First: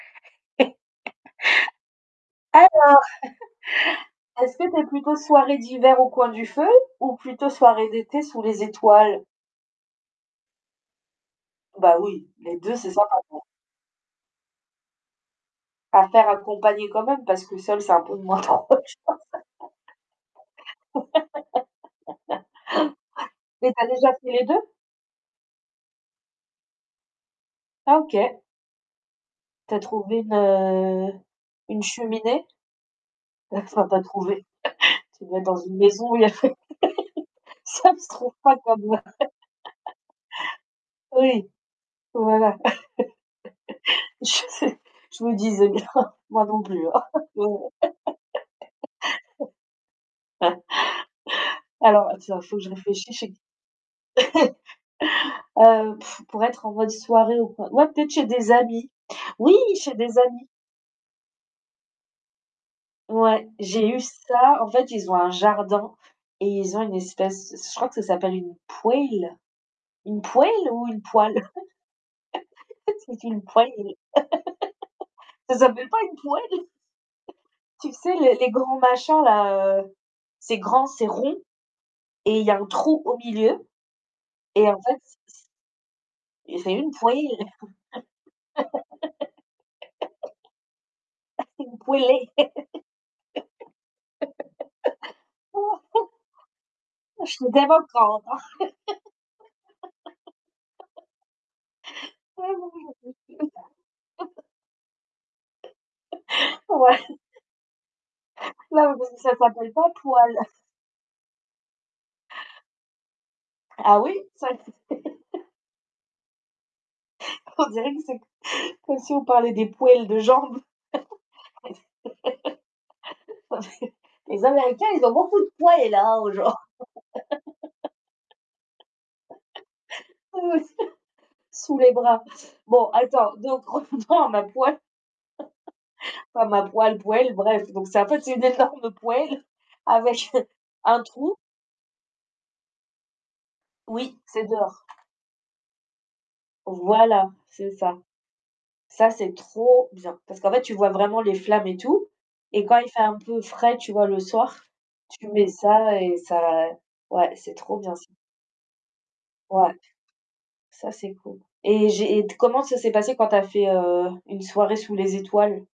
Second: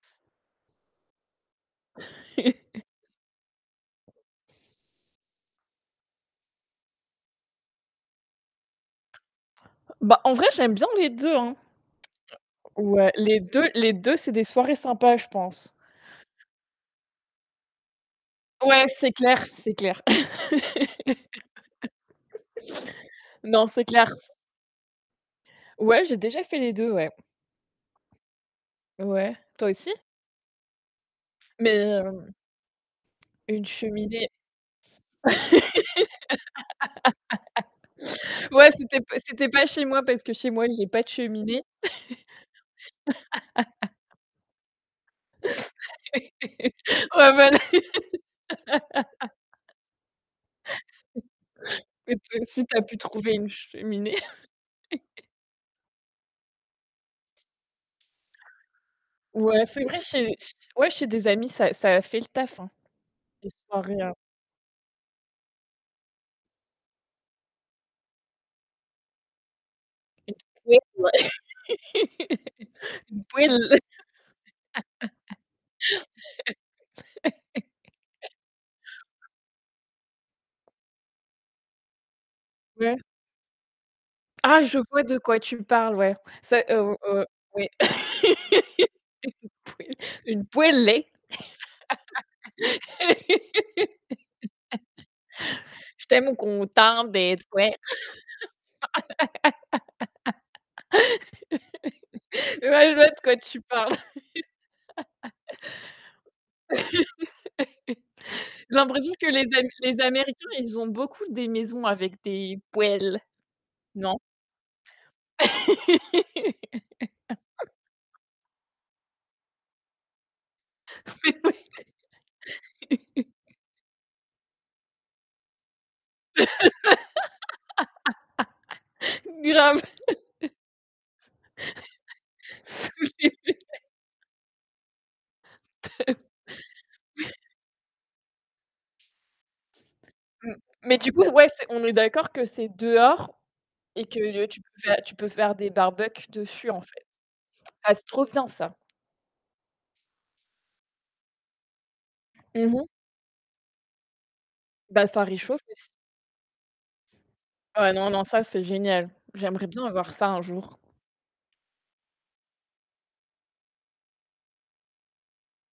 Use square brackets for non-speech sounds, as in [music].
[chuckles] Alors, [chuckles] [chuckles] est-ce que tu es plutôt soirée d'hiver au coin du feu? Ou plutôt soirée d'été sous les étoiles? Bah, en vrai, j'aime bien les 2 hein. Bah, oui, les 2, c'est Ouais, sympa, les quoi. 2, les 2 c'est des soirées sympas, je pense. À faire accompagné quand même, parce que seul, c'est un peu de moins drôle je pense Ouais, c'est clair, c'est clair. [laughs] [laughs] Non, Mais tu c'est as clair déjà fait s les 2? Ouais, j'ai déjà fait les 2, ouais. Ah, OK. Ouais, toi Tu as aussi? trouvé une, heu, Mais, une heu, cheminée? Ouais, une enfin, tu as cheminée. trouvé. [chuckles] Tu dois être dans une maison, où il y a [laughs] ça ne se trouve [laughs] pas Ouais, comme ouais. c'était pas c'était pas chez moi, parce que chez moi, j'ai [laughs] pas de Oui. cheminée. Voilà. [chuckles] [laughs] Je sais, je me disais bien, moi non plus, hein. [laughs] Ouais, bah là Non. [laughs] [laughs] Alors, Et heu, tiens, toi faut que aussi, je tu as pu réfléchisse trouver et une cheminée? [chuckles] [chuckles] ah, heu, [scoffs] pour être en mode soirée, ou quoi. Ouais, peut-être chez des amis. Oui! Ouais, c'est Chez vrai, des chez amis. ch ouais, chez des amis, ça ça a fait le taf, hein. Ouais, Des j'ai soirées, eu heu ça. En fait, ils ont un jardin et ils ont une espèce, je crois que ça s'appelle une poêle, [unintelligible] une poêle ou une poêle? [chuckles] [laughs] C'est une une poêle. poêle [laughs] Ca s'appelle pas une poêle? [chuckles] Tu sais, [laughs] les les grands machins là, heu, c'est grand, c'est rond et il y a un trou Ouais. au milieu Ah et je en fait, vois c de quoi c tu parles, ouais. et C'est, c'est heu une v heu, poêle, ouais, [laughs] une poêlée. Une poêlée. [laughs] une poêlée. [laughs] Je suis [laughs] tellement content de te voir. [unintelligible] [laughs] Ouais, [laughs] non, Ouais, j'en je vois de quoi tu parles. peux plus. [chuckles] [chuckles] Ouais. [chuckles] [laughs] J'ai Non, mais parce l'impression que que ça les am s'appelle pas les poêle. américains, [chuckles] ils ont beaucoup des maisons avec des poêles, Ah oui, non? ça [unintelligible] [chuckles] On dirait que [laughs] c'est c comme si on parlait des poils de jambes. Mais oui. [laughs] [laughs] Non, mais les américains, ils ont beaucoup de poils, hein, aux jam [laughs] Grave. [laughs] ah [laughs] ouais, sous sous les bras. [chuckles] Bon, Sous attends, les [unintelligible] donc, retournons à ma poêle, [chuckles] pas ma poil, poêle, [chuckles] bref. Donc, c'est en fait, c'est une énorme poêle avec un [chuckles] M mais un du coup, trou. ouais, c'est on est d'accord que c'est dehors et que, Oui, c'est heu, tu peux dehors. faire tu peux faire des barbecues dessus, en fait. Voilà, c'est Ah, ça. c'est trop bien ça. Ça, c'est trop bien, parce qu'en fait, tu vois vraiment les flammes et tout, et Mmh quand mh. il fait un peu frais, tu vois, le soir, Bah, ça tu mets réchauffe aussi. ça et ça ouais, c'est trop Ouais, bien, ça. non, non, ça, c'est génial. J'aimerais Ouais, bien avoir ça, un jour. ça, c'est cool. Et j'ai et t comment ça s'est passé quand tu as fait, heu, une soirée sous les étoiles?